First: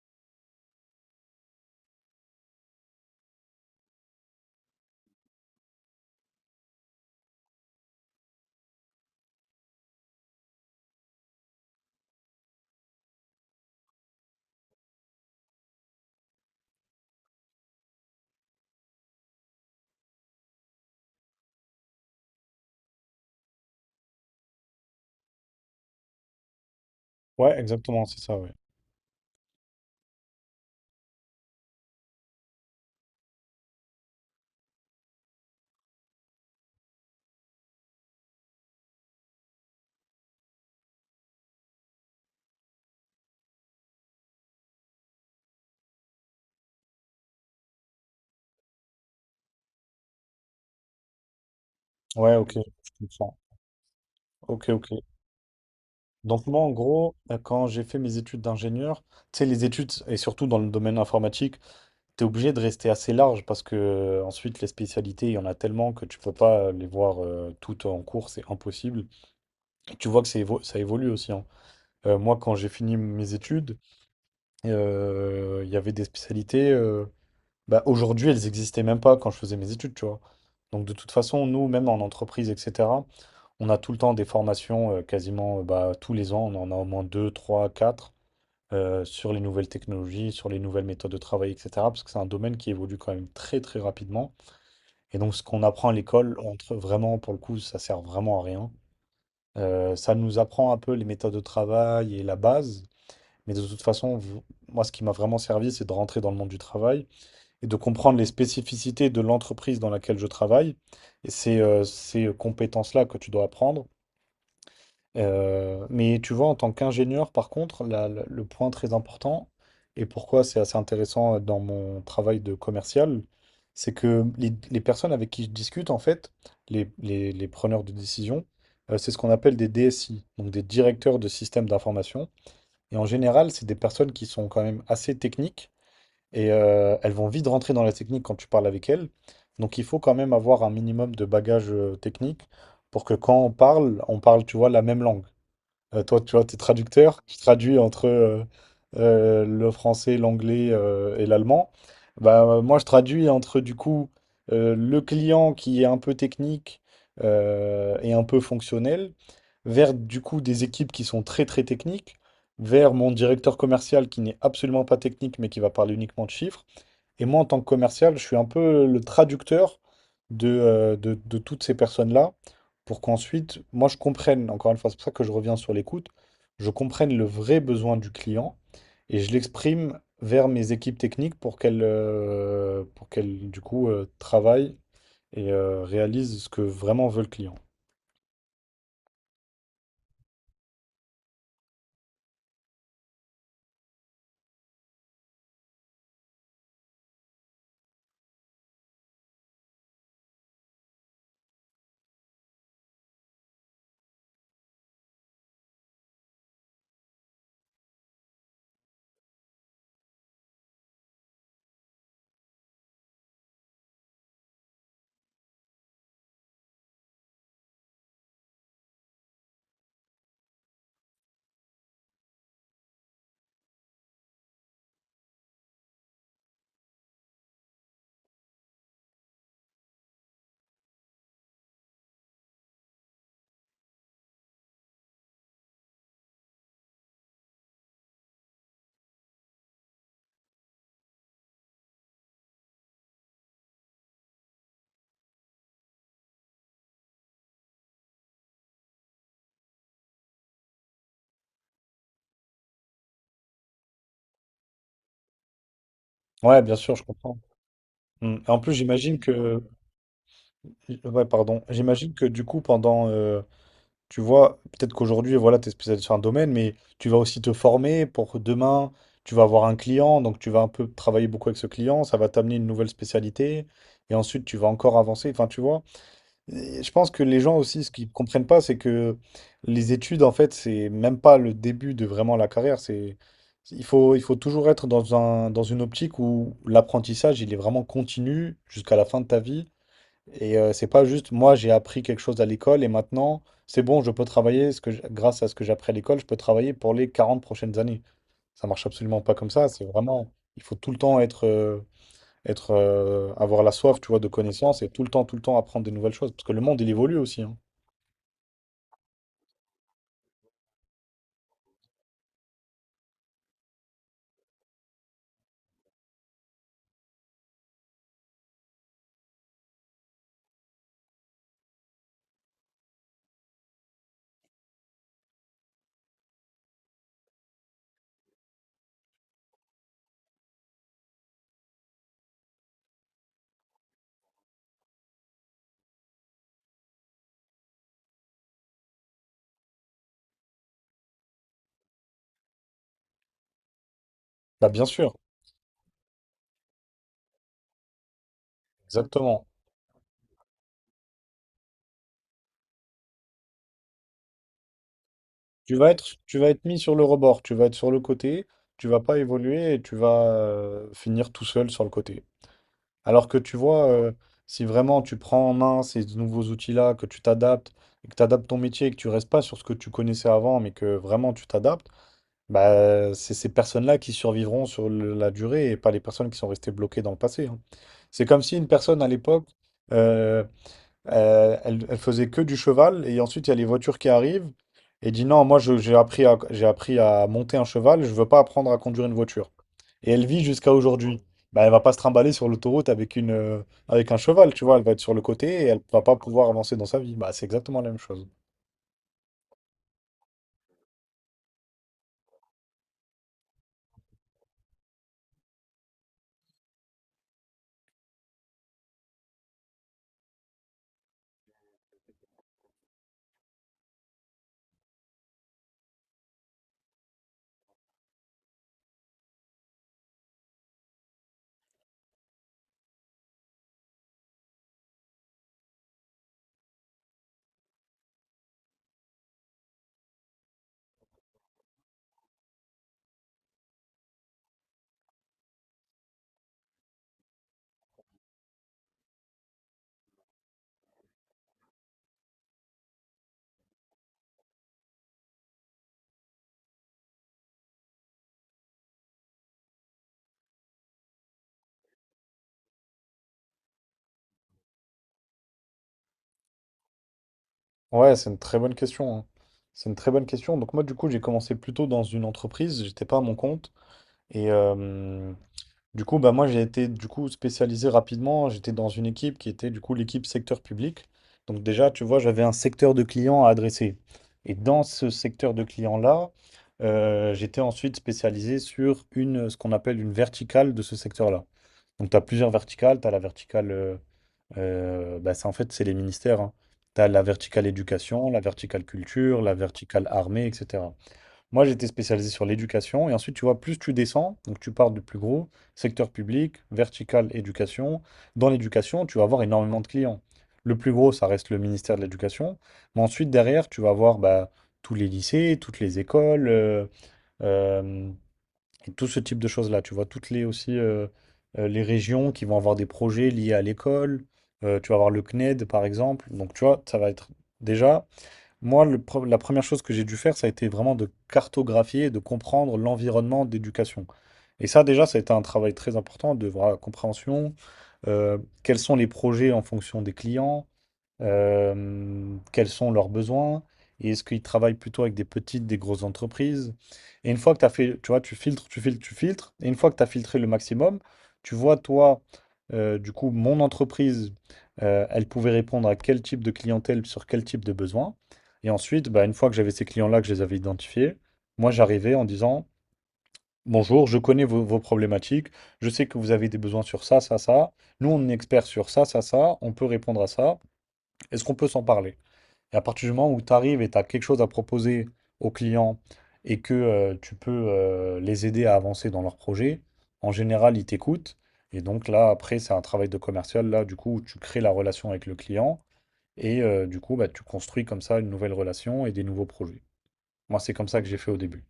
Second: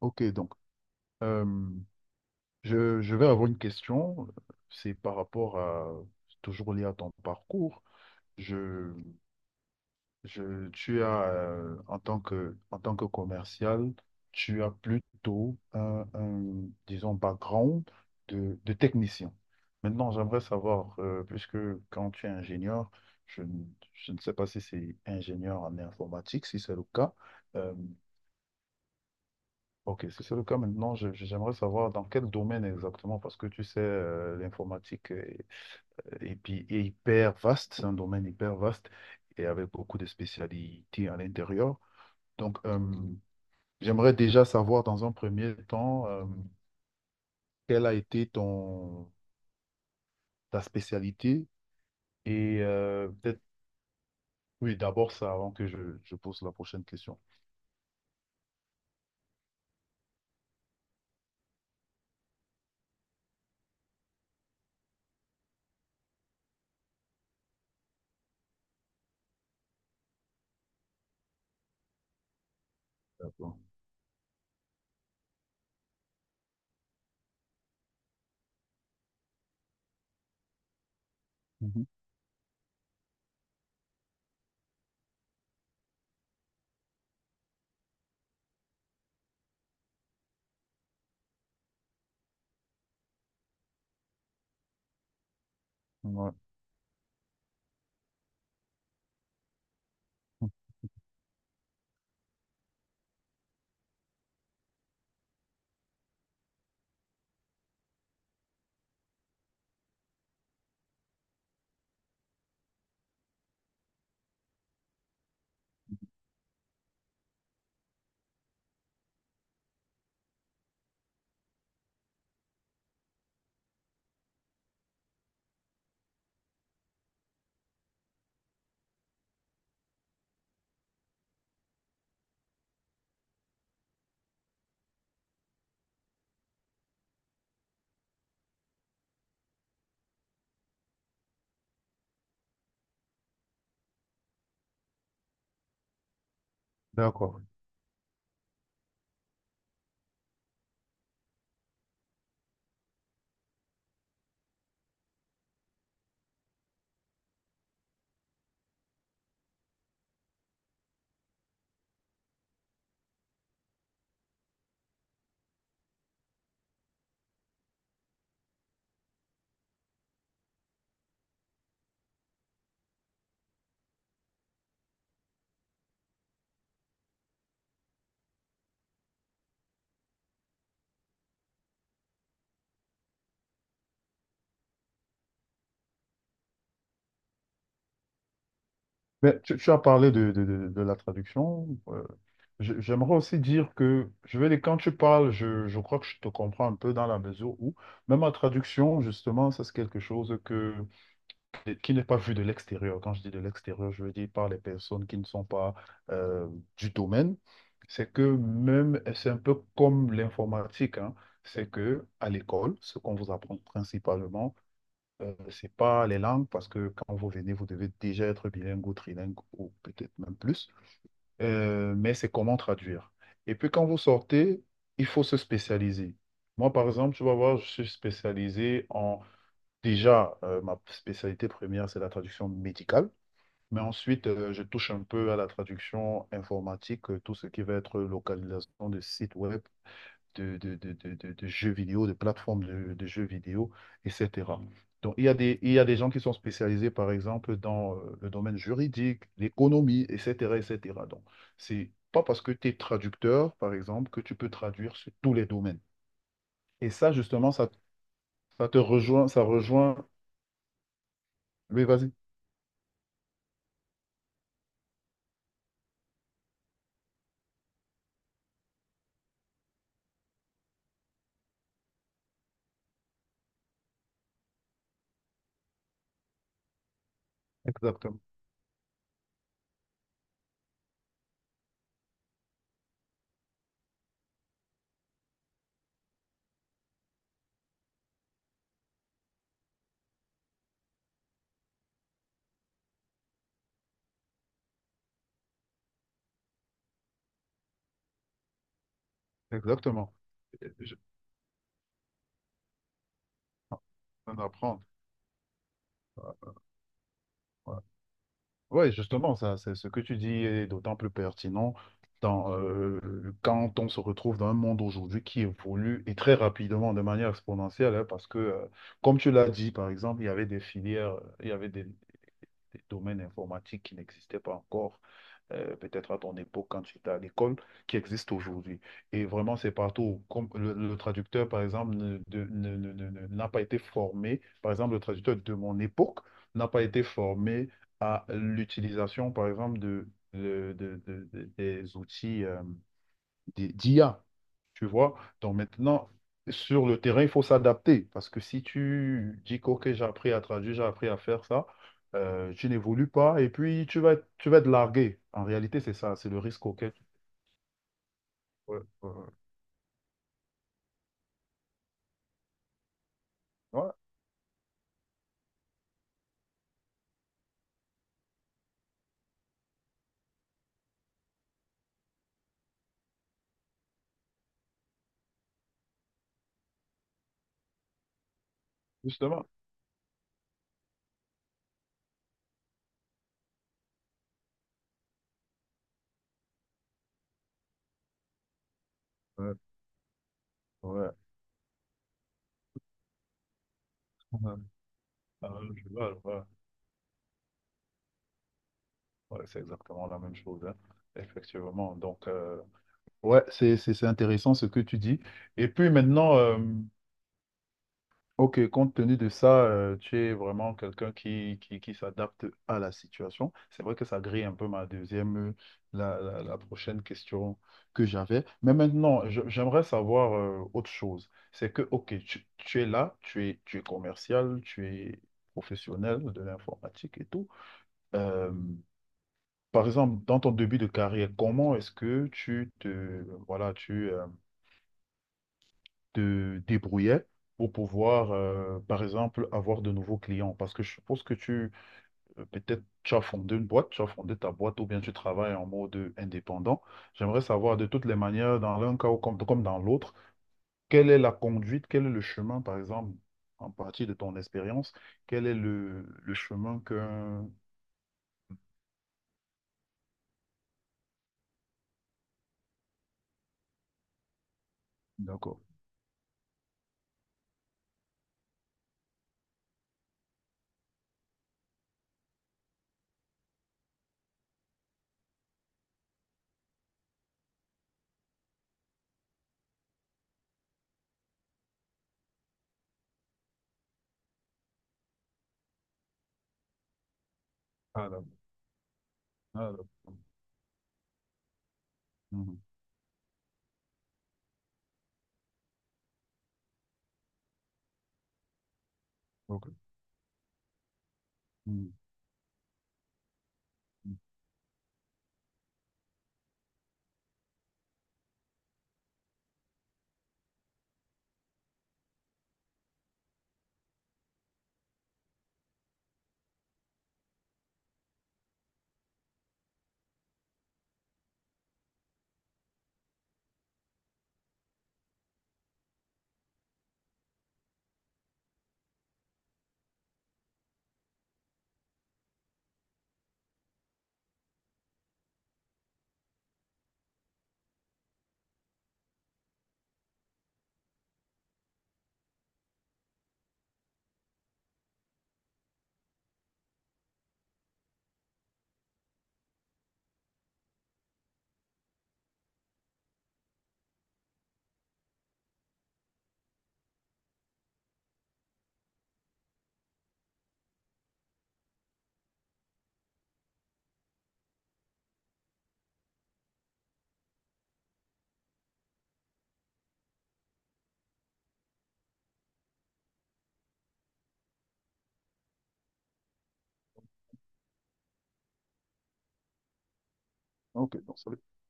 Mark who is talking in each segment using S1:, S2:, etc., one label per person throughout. S1: Ok, donc euh, je vais avoir une question. C'est par rapport à, c'est toujours lié à ton parcours. Je, tu as, en tant que commercial, tu as plutôt un, disons, background de technicien. Maintenant, j'aimerais savoir, puisque quand tu es ingénieur, je, ne- je ne sais pas si c'est ingénieur en informatique, si c'est le cas,
S2: Ouais,
S1: euh,
S2: exactement, c'est ça, ouais.
S1: Ok, si c'est le cas maintenant, j'aimerais savoir dans quel domaine exactement, parce que tu sais, l'informatique est hyper vaste, c'est un domaine hyper vaste et avec beaucoup de spécialités à l'intérieur. Donc, j'aimerais déjà savoir dans un premier temps, quelle a été ta spécialité
S2: Ouais, ok,
S1: et
S2: je comprends.
S1: peut-être.
S2: Ok,
S1: Oui,
S2: ok.
S1: d'abord ça avant que je pose
S2: Donc
S1: la
S2: moi, en
S1: prochaine
S2: gros,
S1: question.
S2: quand j'ai fait mes études d'ingénieur, tu sais, les études, et surtout dans le domaine informatique, t'es obligé de rester assez large parce que ensuite, les spécialités, il y en a tellement que tu peux pas les voir toutes en cours, c'est impossible. Et tu vois que ça évolue aussi, hein. Moi, quand j'ai fini mes
S1: D'accord.
S2: études, il y avait des spécialités, bah, aujourd'hui, elles n'existaient même pas quand je faisais mes études, tu vois. Donc de toute façon, nous,
S1: Mhm.
S2: même en entreprise, etc. On a tout le temps des formations, quasiment bah, tous les ans, on en a au moins deux, trois, quatre, sur les nouvelles technologies, sur les nouvelles méthodes de travail, etc. Parce que c'est un domaine qui évolue quand même très très rapidement. Et donc ce qu'on apprend à
S1: Ouais.
S2: l'école, entre vraiment, pour le coup, ça sert vraiment à rien. Ça nous apprend un peu les méthodes de travail et la base. Mais de toute façon, moi, ce qui m'a vraiment servi, c'est de rentrer dans le monde du travail et de comprendre les spécificités de l'entreprise dans laquelle je travaille. Et c'est ces compétences-là que tu dois apprendre. Mais tu vois, en tant qu'ingénieur, par contre, le point très important, et pourquoi c'est assez intéressant dans mon travail de commercial, c'est que les personnes avec qui je discute, en fait, les preneurs de décision, c'est ce qu'on appelle des DSI, donc des directeurs de systèmes d'information. Et en général, c'est des personnes qui sont quand même assez techniques, et elles vont vite rentrer dans la technique quand tu parles avec elles. Donc il faut quand même avoir un minimum de bagages techniques pour que quand on parle, tu vois, la même langue. Toi, tu vois, tu es traducteur, tu
S1: D'accord.
S2: traduis entre le français, l'anglais et l'allemand. Bah, moi, je traduis entre, du coup, le client qui est un peu technique et un peu fonctionnel, vers, du coup, des équipes qui sont très, très techniques, vers mon directeur commercial qui n'est absolument pas technique, mais qui va parler uniquement de chiffres, et moi, en tant que commercial, je suis un peu le traducteur de toutes ces personnes-là pour qu'ensuite, moi, je comprenne, encore une fois, c'est pour ça que je reviens sur l'écoute, je comprenne le vrai besoin du client et je l'exprime vers mes équipes techniques pour qu'elles, du coup, travaillent et réalisent ce que vraiment veut le client.
S1: Mais tu as parlé de la traduction. J'aimerais aussi dire que, je vais dire, quand tu parles, je crois que je te comprends un peu dans la mesure où, même en traduction, justement, ça c'est quelque chose qui n'est pas vu de l'extérieur. Quand je dis de l'extérieur, je veux dire par les personnes qui ne sont pas euh, du domaine. C'est que même, c'est un peu comme l'informatique, hein. C'est que à l'école, ce qu'on vous apprend principalement, c'est pas les langues, parce que quand vous venez, vous devez déjà être bilingue ou trilingue, ou peut-être même plus. Mais c'est comment traduire. Et puis quand vous sortez, il faut se spécialiser. Moi, par exemple, tu vas voir, je suis spécialisé. Déjà, ma spécialité première, c'est la traduction médicale. Mais ensuite, je touche un peu à la traduction informatique, tout ce qui va être localisation de sites web, de jeux vidéo, de plateformes de jeux vidéo, etc. Donc, il y a des gens qui sont spécialisés, par exemple, dans le domaine juridique, l'économie, etc. Donc, c'est pas parce que tu es traducteur, par exemple, que tu peux traduire sur tous les domaines.
S2: Ouais, bien
S1: Et
S2: sûr, je
S1: ça,
S2: comprends.
S1: justement, ça,
S2: Mm. En
S1: ça
S2: plus,
S1: te
S2: j'imagine
S1: rejoint, ça
S2: que,
S1: rejoint.
S2: ouais, pardon,
S1: Oui, vas-y.
S2: j'imagine que du coup, pendant, tu vois, peut-être qu'aujourd'hui, voilà, tu es spécialisé sur un domaine, mais tu vas aussi te former pour que demain, tu vas avoir un client, donc tu vas un peu travailler beaucoup avec ce client, ça va t'amener une nouvelle spécialité, et ensuite tu vas encore avancer. Enfin, tu vois, et je pense que les gens aussi, ce qu'ils
S1: Exactement.
S2: comprennent pas, c'est que les études, en fait, c'est même pas le début de vraiment la carrière. C'est, il faut toujours être dans un, dans une optique où l'apprentissage, il est vraiment continu jusqu'à la fin de ta vie. Et c'est pas juste moi j'ai appris quelque chose à l'école et maintenant c'est bon, je peux travailler grâce à ce que j'ai appris à l'école, je peux travailler pour les 40 prochaines années. Ça marche absolument pas comme ça, c'est
S1: Exactement.
S2: vraiment il
S1: Et
S2: faut tout
S1: je-
S2: le temps être être avoir la soif, tu vois, de
S1: On apprend.
S2: connaissances et tout le temps apprendre des nouvelles choses parce que le monde il évolue aussi, hein.
S1: Oui, justement, c'est ce que tu dis est d'autant plus pertinent quand on se retrouve dans un monde aujourd'hui qui évolue et très rapidement, de manière exponentielle, hein, parce que comme tu l'as dit, par exemple, il y avait des filières, il y avait des domaines informatiques qui n'existaient pas encore. Peut-être à ton époque quand tu étais à l'école, qui existe aujourd'hui. Et vraiment, c'est partout. Comme le traducteur, par exemple, n'a pas été formé, par exemple, le traducteur de mon époque n'a pas été formé à l'utilisation, par exemple, des outils d'IA.
S2: Bah bien
S1: Tu
S2: sûr,
S1: vois? Donc maintenant, sur le terrain, il faut s'adapter. Parce que si tu
S2: exactement.
S1: dis que OK, j'ai appris à traduire, j'ai appris à faire ça, tu n'évolues pas et puis tu vas être largué. En
S2: Tu
S1: réalité,
S2: vas
S1: c'est
S2: être,
S1: ça, c'est
S2: tu
S1: le
S2: vas être
S1: risque
S2: mis
S1: auquel
S2: sur
S1: tu.
S2: le rebord, tu vas être sur le côté,
S1: Ouais,
S2: tu vas
S1: ouais,
S2: pas évoluer et tu vas finir tout seul sur le côté. Alors que tu
S1: ouais.
S2: vois,
S1: Ouais,
S2: si vraiment tu prends en main ces nouveaux outils-là, que tu t'adaptes, et que tu adaptes ton métier et que tu restes pas sur ce que tu connaissais avant, mais que vraiment tu t'adaptes, bah, c'est ces personnes-là qui survivront sur la durée et pas les personnes qui sont restées bloquées dans le passé, hein. C'est comme si une personne à
S1: justement.
S2: l'époque euh, elle, elle faisait que du cheval et ensuite il y a les voitures qui arrivent et dit non, j'ai appris à, monter un cheval, je veux pas apprendre à conduire une voiture.
S1: Ouais,
S2: Et elle vit jusqu'à
S1: ouais.
S2: aujourd'hui. Bah, elle va pas se trimballer sur l'autoroute avec une, avec un cheval,
S1: Ouais.
S2: tu vois, elle va être sur le côté
S1: Ah,
S2: et elle
S1: je
S2: va
S1: vois,
S2: pas
S1: je vois.
S2: pouvoir avancer dans sa vie. Bah, c'est exactement la même chose.
S1: Ouais, c'est exactement la même chose, hein. Effectivement. Donc, ouais, c'est intéressant ce que tu dis. Et puis maintenant. Ok, compte tenu de ça, tu es vraiment quelqu'un qui s'adapte à la situation. C'est vrai que ça grille un peu ma la prochaine question que j'avais. Mais maintenant, j'aimerais savoir autre chose. C'est que, ok, tu es là, tu es commercial, tu es professionnel de l'informatique et tout. Euh, par exemple, dans ton début de carrière, comment est-ce que tu te, voilà, te débrouillais pour pouvoir, par exemple, avoir de nouveaux clients? Parce que je suppose que peut-être, tu as fondé ta boîte ou bien tu travailles en mode indépendant. J'aimerais savoir de toutes les manières, dans l'un cas ou comme dans l'autre, quelle est la conduite, quel est le chemin, par exemple, en partie de ton expérience, quel est le chemin que.
S2: Ouais, c'est une très bonne question, hein. C'est une très bonne question. Donc moi, du coup, j'ai commencé plutôt dans une entreprise. J'étais pas à mon compte. Et
S1: D'accord.
S2: du coup, bah moi, j'ai été du coup spécialisé rapidement. J'étais dans une équipe qui était du coup l'équipe secteur public. Donc déjà, tu vois, j'avais un secteur de clients à adresser. Et dans ce secteur de clients-là, j'étais ensuite spécialisé sur une, ce qu'on appelle une verticale de ce secteur-là. Donc tu as plusieurs verticales. Tu as la verticale bah, c'est en fait, c'est les ministères, hein. Tu as la verticale
S1: Ah, d'accord.
S2: éducation, la verticale culture, la
S1: Ah,
S2: verticale
S1: d'accord.
S2: armée, etc. Moi, j'étais spécialisé sur
S1: Mhm.
S2: l'éducation. Et ensuite, tu vois, plus tu descends, donc tu pars du plus gros, secteur public, verticale éducation. Dans l'éducation, tu vas avoir
S1: Ok.
S2: énormément de clients. Le plus gros, ça reste le ministère
S1: Mhm.
S2: de l'Éducation. Mais ensuite, derrière, tu vas
S1: Mhm.
S2: avoir bah, tous les lycées, toutes les écoles, euh, donc, tout ce type de choses-là, tu vois, toutes les aussi les régions qui vont avoir des projets liés à l'école. Tu vas avoir le CNED, par exemple. Donc, tu vois, ça va être déjà. Moi, la première chose que j'ai dû faire, ça a été vraiment de cartographier et de comprendre l'environnement d'éducation. Et ça, déjà, ça a été un travail très important de voir la compréhension, euh, quels sont les projets en fonction des clients, quels sont leurs besoins, et est-ce qu'ils travaillent plutôt avec des petites, des grosses entreprises. Et une fois que tu as fait, tu vois, tu filtres, tu filtres, tu filtres, et une fois que tu as filtré le maximum, tu vois, toi, du coup, mon entreprise, elle pouvait répondre à quel type de clientèle, sur quel type de besoin. Et ensuite, bah, une fois que j'avais ces clients-là, que je les avais identifiés, moi, j'arrivais en disant, bonjour, je connais vos problématiques, je sais que vous avez des besoins sur ça, ça, ça. Nous, on est experts sur ça, ça, ça, on peut répondre à ça. Est-ce qu'on peut s'en parler? Et à partir du moment où tu arrives et tu as quelque chose à proposer aux clients et que tu peux les aider à avancer dans leur projet, en général, ils t'écoutent. Et donc là, après, c'est un travail de commercial. Là, du coup, tu crées la relation avec le client et du coup, bah, tu construis comme ça une nouvelle relation et des nouveaux projets. Moi, c'est comme ça
S1: Ok,
S2: que j'ai
S1: donc
S2: fait
S1: ça
S2: au
S1: veut.
S2: début.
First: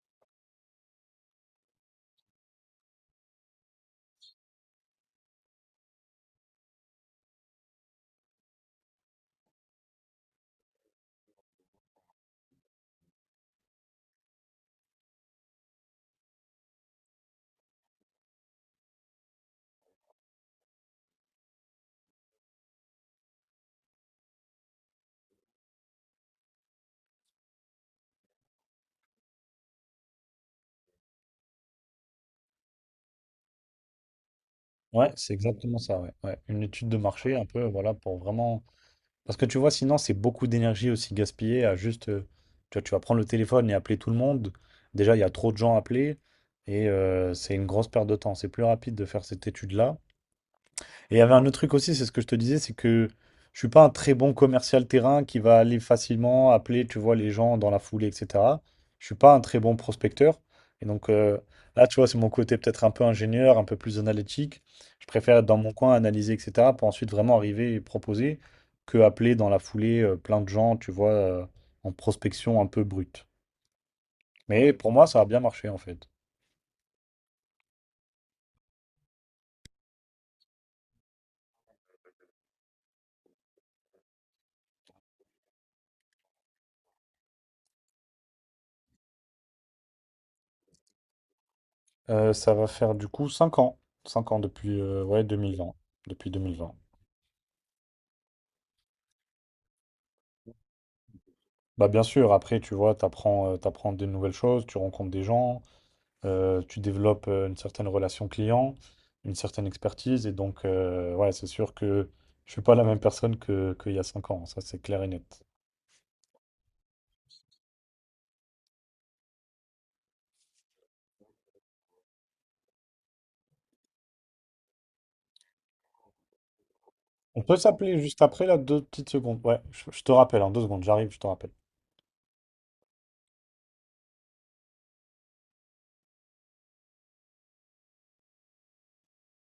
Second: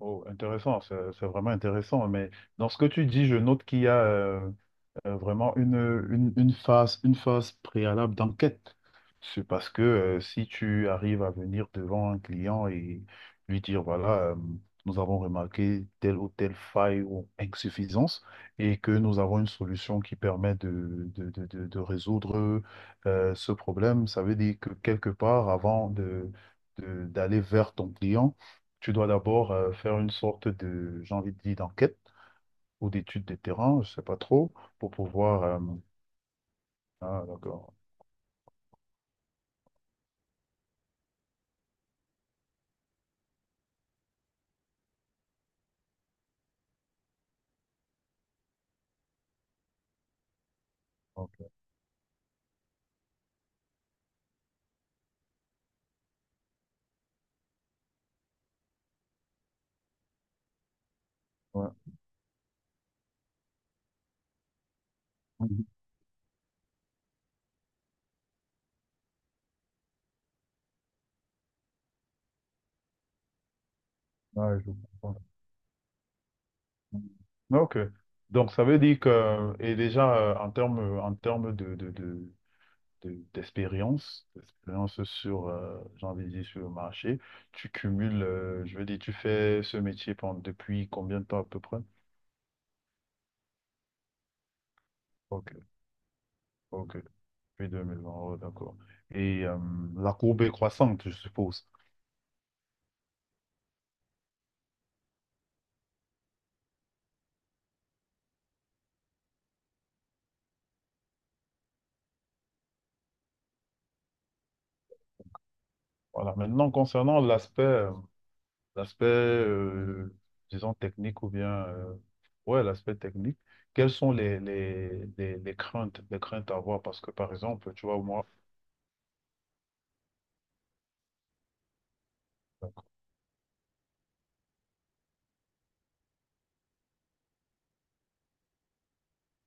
S1: Oh, intéressant, c'est vraiment intéressant. Mais dans ce que tu dis, je note qu'il y a, vraiment une phase préalable d'enquête. C'est parce que si tu arrives à venir devant un client et lui dire, voilà, nous avons remarqué telle ou telle faille ou insuffisance et que nous avons une solution qui permet de résoudre ce problème, ça veut dire que quelque part, avant d'aller vers ton client, tu dois d'abord faire une sorte de, j'ai envie de dire, d'enquête ou d'études des terrains, je sais pas trop, pour
S2: Ouais, c'est
S1: pouvoir.
S2: exactement ça. Ouais. Ouais, une étude de
S1: Ah,
S2: marché, un peu,
S1: d'accord.
S2: voilà, pour vraiment. Parce que tu vois, sinon, c'est beaucoup d'énergie aussi gaspillée à juste. Tu vois, tu vas prendre le téléphone et appeler tout le monde. Déjà, il y a trop de gens à appeler et c'est une grosse perte de temps. C'est plus rapide de faire cette étude-là et il y avait un
S1: Ok.
S2: autre truc aussi, c'est ce que je te disais, c'est que je suis pas un très bon commercial terrain qui va aller facilement appeler, tu vois, les gens dans la foulée, etc. Je suis pas un très bon prospecteur. Et donc
S1: Ouais.
S2: là, tu vois, c'est mon côté peut-être un peu ingénieur, un peu plus analytique. Je préfère être dans
S1: Mhm.
S2: mon coin, analyser, etc. pour ensuite vraiment arriver et proposer que appeler dans la foulée plein de gens, tu vois, en prospection un peu brute.
S1: Ouais, je
S2: Mais pour moi,
S1: comprends.
S2: ça a bien marché en fait.
S1: Mhm. Ok. Donc, ça veut dire que, et déjà, en termes d'expérience sur, j'ai envie de dire, sur le marché, tu cumules, je veux dire, tu fais ce métier depuis combien de temps à peu près?
S2: Ça va faire du coup 5 ans. 5 ans depuis ouais, deux
S1: Ok,
S2: mille vingt, Depuis 2020.
S1: ok, depuis 2020, oh, d'accord. Et la courbe est croissante, je suppose.
S2: Bah bien sûr, après, tu vois, t'apprends de nouvelles choses, tu rencontres des gens, tu développes une certaine relation client, une certaine expertise. Et donc, ouais, c'est sûr que je suis pas la même personne qu'il y a 5 ans. Ça, c'est clair et net.
S1: Voilà, maintenant, concernant l'aspect, disons, technique ou bien, ouais, l'aspect technique. Quelles sont les craintes à avoir? Parce que, par
S2: On peut
S1: exemple, tu
S2: s'appeler
S1: vois,
S2: juste
S1: moi,
S2: après, là, 2 petites secondes. Ouais, je te rappelle, en 2 secondes, j'arrive, je te rappelle.